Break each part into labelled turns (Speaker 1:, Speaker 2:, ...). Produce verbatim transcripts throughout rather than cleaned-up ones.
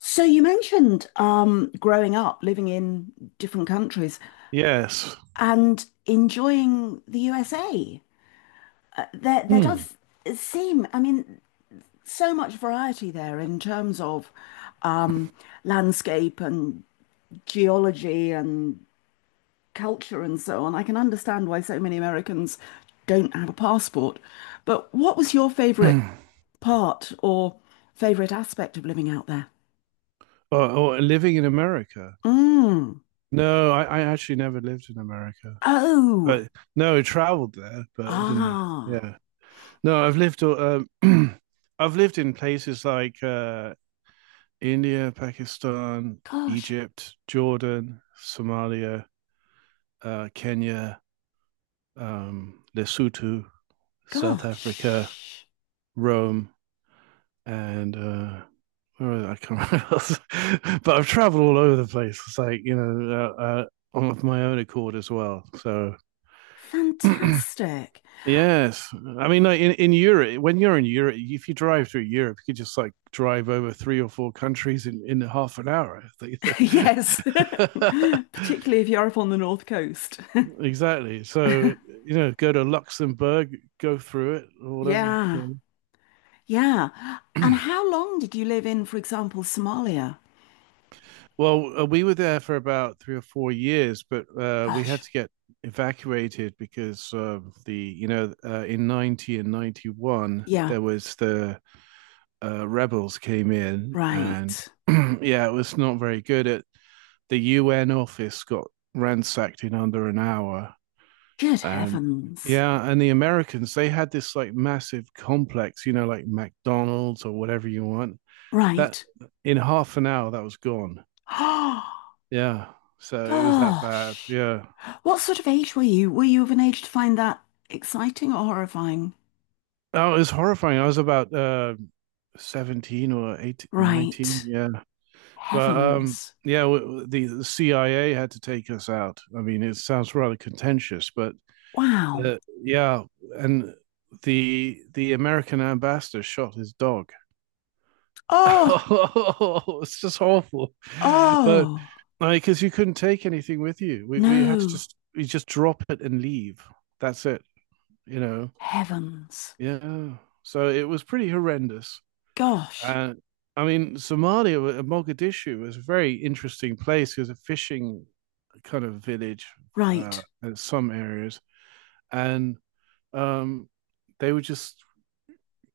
Speaker 1: So you mentioned um, growing up, living in different countries,
Speaker 2: Yes.
Speaker 1: and enjoying the U S A. There, there
Speaker 2: Hmm.
Speaker 1: does seem, I mean, so much variety there in terms of um, landscape and geology and culture and so on. I can understand why so many Americans don't have a passport. But what was your favorite
Speaker 2: or,
Speaker 1: part or favorite aspect of living out there?
Speaker 2: or living in America.
Speaker 1: Mm.
Speaker 2: No, I, I actually never lived in America,
Speaker 1: Oh,
Speaker 2: but no, I traveled there, but I didn't.
Speaker 1: ah.
Speaker 2: Yeah. No, I've lived. Um, I've lived in places like uh, India, Pakistan,
Speaker 1: Gosh,
Speaker 2: Egypt, Jordan, Somalia, uh, Kenya, um, Lesotho, South Africa,
Speaker 1: gosh.
Speaker 2: Rome, and uh, where was it? I can't remember. else. But I've traveled all over the place. It's like you know, uh, uh, of my own accord as well. So
Speaker 1: Fantastic.
Speaker 2: yes, I mean, like in in Europe, when you're in Europe, if you drive through Europe, you could just like drive over three or four countries in in half an hour.
Speaker 1: Yes, particularly if you're up on the North Coast.
Speaker 2: Exactly. So, you know, go to Luxembourg, go through it or whatever.
Speaker 1: Yeah, yeah. And how long did you live in, for example, Somalia?
Speaker 2: Well, uh, we were there for about three or four years, but uh, we had
Speaker 1: Gosh,
Speaker 2: to get evacuated because of the, you know, uh, in ninety and ninety-one,
Speaker 1: yeah,
Speaker 2: there was the uh, rebels came in, and
Speaker 1: right.
Speaker 2: yeah, it was not very good. It, the U N office got ransacked in under an hour,
Speaker 1: Good
Speaker 2: and
Speaker 1: heavens.
Speaker 2: yeah, and the Americans, they had this like massive complex, you know, like McDonald's or whatever you want. That
Speaker 1: Right.
Speaker 2: In half an hour, that was gone.
Speaker 1: Oh,
Speaker 2: Yeah. So it was that bad.
Speaker 1: gosh.
Speaker 2: Yeah.
Speaker 1: What sort of age were you? Were you of an age to find that exciting or horrifying?
Speaker 2: Oh, it was horrifying. I was about uh seventeen or eighteen, nineteen.
Speaker 1: Right.
Speaker 2: Yeah. But um
Speaker 1: Heavens.
Speaker 2: yeah, w- w- the, the C I A had to take us out. I mean, it sounds rather contentious, but uh,
Speaker 1: Wow.
Speaker 2: yeah, and the the American ambassador shot his dog.
Speaker 1: Oh,
Speaker 2: Oh, it's just awful. But
Speaker 1: oh.
Speaker 2: like, because you couldn't take anything with you, we we had to
Speaker 1: No.
Speaker 2: just we just drop it and leave. That's it, you know.
Speaker 1: Heavens.
Speaker 2: Yeah. So it was pretty horrendous.
Speaker 1: Gosh.
Speaker 2: Uh, I mean, Somalia, uh, Mogadishu was a very interesting place. It was a fishing kind of village uh,
Speaker 1: Right.
Speaker 2: in some areas. And um, they were just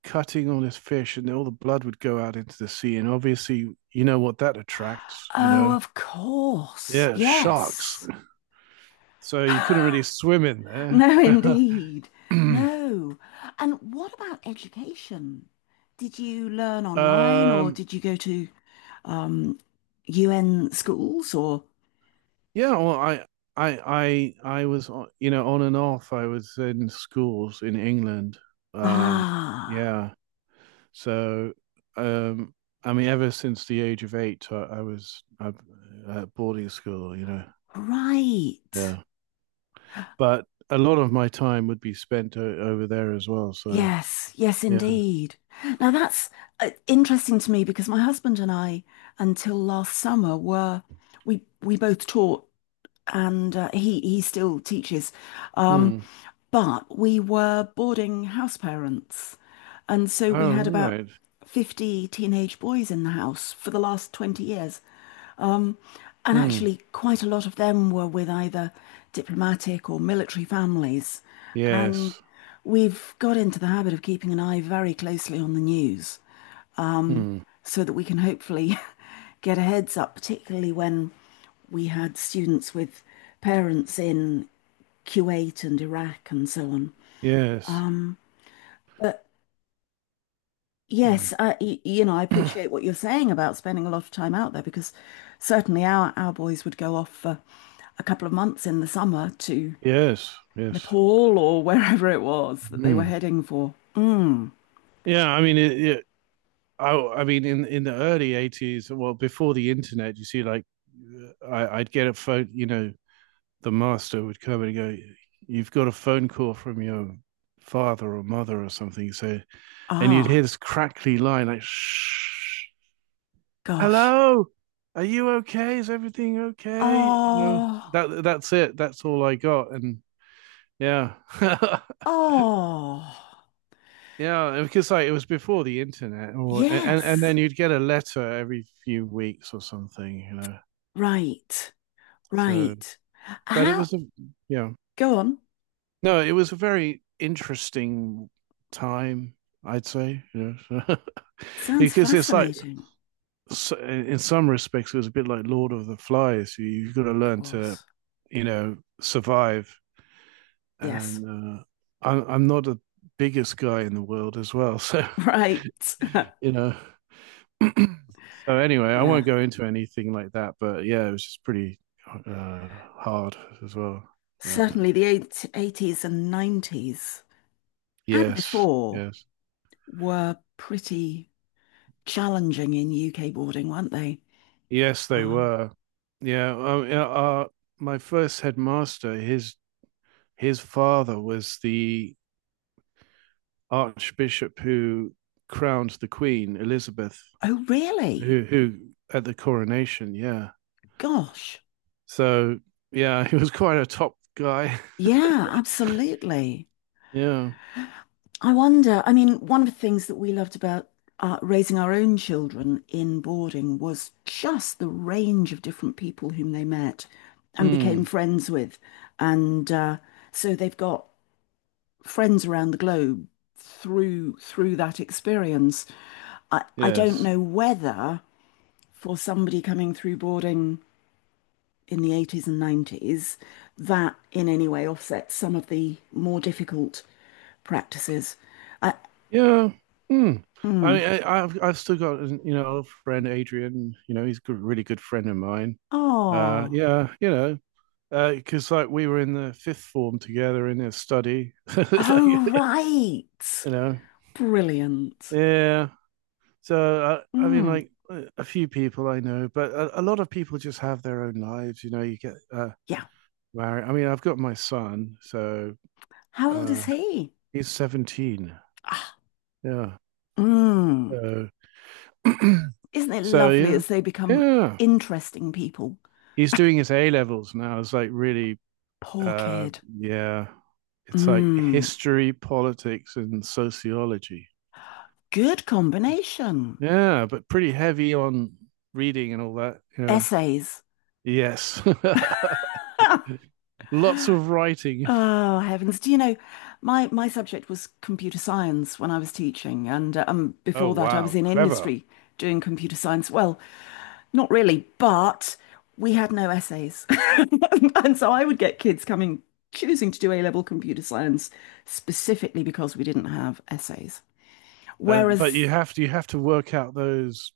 Speaker 2: cutting all this fish, and all the blood would go out into the sea. And obviously, you know what that attracts, you
Speaker 1: Oh,
Speaker 2: know?
Speaker 1: of course.
Speaker 2: Yeah, sharks.
Speaker 1: Yes.
Speaker 2: So you couldn't really swim in there.
Speaker 1: No, indeed. No. And what about education? Did you learn online or
Speaker 2: um,
Speaker 1: did you go to um, U N schools or?
Speaker 2: Yeah, well, I, I, I, I was, on- you know, on and off. I was in schools in England. Um,
Speaker 1: Ah,
Speaker 2: yeah. So, um, I mean, ever since the age of eight, I, I was I, at boarding school. You know,
Speaker 1: right.
Speaker 2: yeah. But a lot of my time would be spent o over there as well. So,
Speaker 1: Yes, yes,
Speaker 2: yeah.
Speaker 1: indeed. Now that's uh, interesting to me because my husband and I, until last summer, were we we both taught, and uh, he he still teaches, um,
Speaker 2: Hmm.
Speaker 1: but we were boarding house parents, and so we
Speaker 2: Oh,
Speaker 1: had about
Speaker 2: right.
Speaker 1: fifty teenage boys in the house for the last twenty years. And
Speaker 2: Hmm.
Speaker 1: actually, quite a lot of them were with either diplomatic or military families. And
Speaker 2: Yes.
Speaker 1: we've got into the habit of keeping an eye very closely on the news
Speaker 2: Hmm.
Speaker 1: so that we can hopefully get a heads up, particularly when we had students with parents in Kuwait and Iraq and so on.
Speaker 2: Yes.
Speaker 1: But
Speaker 2: Hmm.
Speaker 1: yes, I, y- you know, I appreciate what you're saying about spending a lot of time out there because certainly our, our boys would go off for a couple of months in the summer to
Speaker 2: Yes. Yes.
Speaker 1: Nepal or wherever it was that they were
Speaker 2: Hmm.
Speaker 1: heading for. Mm.
Speaker 2: Yeah, I mean, it, yeah, I I mean, in in the early eighties, well, before the internet, you see, like, I, I'd get a phone. You know, the master would come and go, "You've got a phone call from your father or mother or something." So, and you'd hear
Speaker 1: Ah,
Speaker 2: this crackly line like, "Shh,
Speaker 1: gosh.
Speaker 2: hello, are you okay? Is everything okay?" You know,
Speaker 1: Oh,
Speaker 2: that that's it. That's all I got, and. Yeah.
Speaker 1: oh.
Speaker 2: Yeah, because like it was before the internet, or and and
Speaker 1: Yes.
Speaker 2: then you'd get a letter every few weeks or something, you know.
Speaker 1: Right,
Speaker 2: So,
Speaker 1: right.
Speaker 2: but it
Speaker 1: How?
Speaker 2: was a yeah.
Speaker 1: Go on.
Speaker 2: No, it was a very interesting time, I'd say. You know,
Speaker 1: Sounds
Speaker 2: because it's like
Speaker 1: fascinating.
Speaker 2: so- in some respects it was a bit like Lord of the Flies. You- You've got to
Speaker 1: Of
Speaker 2: learn to,
Speaker 1: course.
Speaker 2: you know, survive.
Speaker 1: Yes.
Speaker 2: And uh, I'm I'm not the biggest guy in the world as well, so
Speaker 1: Right.
Speaker 2: you know. So anyway, I won't
Speaker 1: Yeah.
Speaker 2: go into anything like that, but yeah, it was just pretty uh, hard as well. But
Speaker 1: Certainly the eighties and nineties and
Speaker 2: yes,
Speaker 1: before
Speaker 2: yes,
Speaker 1: were pretty challenging in U K boarding, weren't they?
Speaker 2: yes, they
Speaker 1: Um,
Speaker 2: were. Yeah, uh, yeah, uh, My first headmaster, his his father was the archbishop who crowned the Queen Elizabeth,
Speaker 1: oh, really?
Speaker 2: who who at the coronation. Yeah,
Speaker 1: Gosh.
Speaker 2: so yeah, he was quite a top guy.
Speaker 1: Yeah, absolutely.
Speaker 2: Yeah.
Speaker 1: I wonder, I mean, one of the things that we loved about uh, raising our own children in boarding was just the range of different people whom they met and became
Speaker 2: Hmm.
Speaker 1: friends with. And uh, so they've got friends around the globe through through that experience. I, I don't
Speaker 2: Yes.
Speaker 1: know whether for somebody coming through boarding in the eighties and nineties, that in any way offsets some of the more difficult practices. I,
Speaker 2: Yeah. Hmm. I mean, I, I've I've still got you know a friend Adrian. You know, he's a good, really good friend of mine. Uh,
Speaker 1: oh,
Speaker 2: yeah, you know, because uh, like we were in the fifth form together in a study, like you
Speaker 1: oh, right.
Speaker 2: know,
Speaker 1: Brilliant.
Speaker 2: yeah. So I, I mean,
Speaker 1: Mm,
Speaker 2: like a few people I know, but a, a lot of people just have their own lives. You know, you get uh,
Speaker 1: yeah.
Speaker 2: married. I mean, I've got my son, so
Speaker 1: How old
Speaker 2: uh,
Speaker 1: is he?
Speaker 2: he's seventeen.
Speaker 1: Ah,
Speaker 2: Yeah.
Speaker 1: mm.
Speaker 2: So,
Speaker 1: Isn't it
Speaker 2: so
Speaker 1: lovely
Speaker 2: yeah,
Speaker 1: as they become
Speaker 2: yeah.
Speaker 1: interesting people?
Speaker 2: He's doing his A levels now. It's like really,
Speaker 1: Poor
Speaker 2: uh,
Speaker 1: kid.
Speaker 2: yeah. It's like
Speaker 1: Mm,
Speaker 2: history, politics, and sociology.
Speaker 1: good combination.
Speaker 2: Yeah, but pretty heavy on reading and all that, you know.
Speaker 1: Essays.
Speaker 2: Yes. Lots of writing.
Speaker 1: Oh, heavens. Do you know, my, my subject was computer science when I was teaching. And uh, um,
Speaker 2: Oh,
Speaker 1: before that, I was
Speaker 2: wow.
Speaker 1: in
Speaker 2: Clever.
Speaker 1: industry doing computer science. Well, not really, but we had no essays. And so I would get kids coming, choosing to do A-level computer science specifically because we didn't have essays.
Speaker 2: Uh, but
Speaker 1: Whereas
Speaker 2: you have to you have to work out those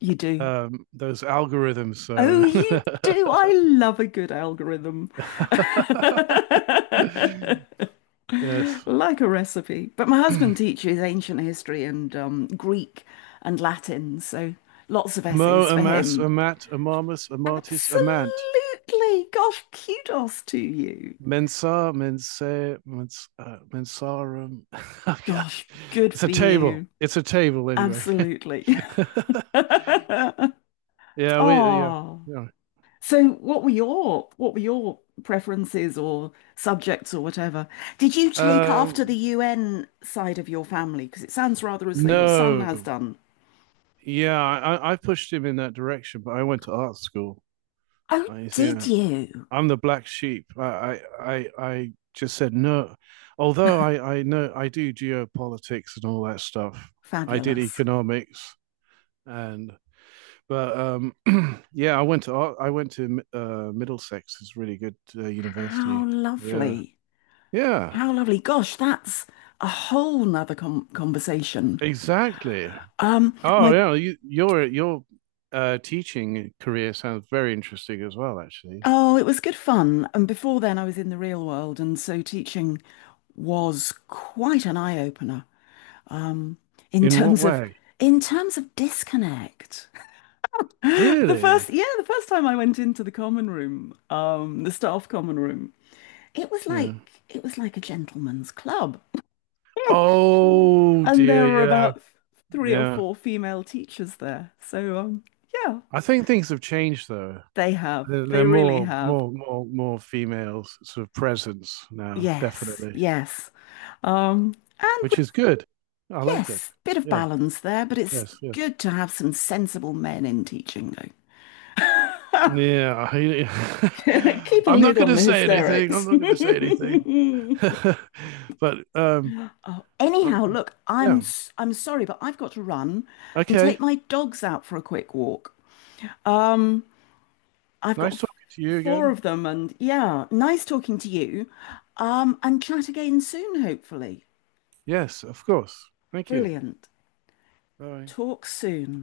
Speaker 1: you do.
Speaker 2: um those algorithms, so
Speaker 1: Oh, you do. I love a good algorithm.
Speaker 2: yes.
Speaker 1: Like a recipe. But my husband teaches ancient history and um, Greek and Latin, so lots of
Speaker 2: Amo
Speaker 1: essays for
Speaker 2: amas
Speaker 1: him.
Speaker 2: amat amamus amatis amant.
Speaker 1: Absolutely. Gosh, kudos to you.
Speaker 2: Mensa, mensa, Mensa uh, mensarum. Oh, yeah.
Speaker 1: Gosh, good
Speaker 2: It's a
Speaker 1: for
Speaker 2: table.
Speaker 1: you.
Speaker 2: It's a table anyway.
Speaker 1: Absolutely.
Speaker 2: Yeah, we yeah.
Speaker 1: Oh.
Speaker 2: Yeah.
Speaker 1: So what were your what were your preferences or subjects or whatever? Did you take after the
Speaker 2: Um
Speaker 1: U N side of your family? Because it sounds rather as though your son has
Speaker 2: no.
Speaker 1: done.
Speaker 2: Yeah, I I pushed him in that direction, but I went to art school.
Speaker 1: Oh,
Speaker 2: I
Speaker 1: did
Speaker 2: Yeah.
Speaker 1: you?
Speaker 2: I'm the black sheep. I I I, I just said no. Although I I know I do geopolitics and all that stuff. I did
Speaker 1: Fabulous.
Speaker 2: economics, and But um, yeah, I went to I went to uh, Middlesex. It's a really good uh,
Speaker 1: How
Speaker 2: university. Yeah,
Speaker 1: lovely.
Speaker 2: yeah,
Speaker 1: How lovely. Gosh, that's a whole nother com conversation.
Speaker 2: exactly.
Speaker 1: Um,
Speaker 2: Oh
Speaker 1: my
Speaker 2: yeah, you, your your uh, teaching career sounds very interesting as well. Actually,
Speaker 1: oh, it was good fun. And before then, I was in the real world, and so teaching was quite an eye opener. Um, in
Speaker 2: in what
Speaker 1: terms of
Speaker 2: way?
Speaker 1: in terms of disconnect. The
Speaker 2: Really?
Speaker 1: first, yeah, the first time I went into the common room, um, the staff common room, it was
Speaker 2: Yeah.
Speaker 1: like it was like a gentleman's club.
Speaker 2: Oh
Speaker 1: And there
Speaker 2: dear.
Speaker 1: were
Speaker 2: Yeah,
Speaker 1: about three or
Speaker 2: yeah.
Speaker 1: four female teachers there. So, um, yeah,
Speaker 2: I think things have changed though.
Speaker 1: they have.
Speaker 2: There, there are
Speaker 1: They really
Speaker 2: more
Speaker 1: have.
Speaker 2: more more more females sort of presence now,
Speaker 1: Yes,
Speaker 2: definitely,
Speaker 1: yes. Um, and
Speaker 2: which
Speaker 1: with,
Speaker 2: is good. I like it.
Speaker 1: yes, bit of
Speaker 2: Yeah.
Speaker 1: balance there, but it's
Speaker 2: Yes. Yes.
Speaker 1: good to have some sensible men in teaching, though.
Speaker 2: Yeah, he-
Speaker 1: Keep a
Speaker 2: I'm not
Speaker 1: lid
Speaker 2: going
Speaker 1: on
Speaker 2: to
Speaker 1: the
Speaker 2: say anything. I'm
Speaker 1: hysterics.
Speaker 2: not going to say anything. But um,
Speaker 1: Oh,
Speaker 2: uh,
Speaker 1: anyhow, look, I'm
Speaker 2: yeah.
Speaker 1: s- I'm sorry, but I've got to run and
Speaker 2: Okay.
Speaker 1: take my dogs out for a quick walk. Um, I've got
Speaker 2: Nice
Speaker 1: f-
Speaker 2: talking to you
Speaker 1: four
Speaker 2: again.
Speaker 1: of them, and yeah, nice talking to you. Um, and chat again soon, hopefully.
Speaker 2: Yes, of course. Thank you.
Speaker 1: Brilliant.
Speaker 2: Bye.
Speaker 1: Talk soon.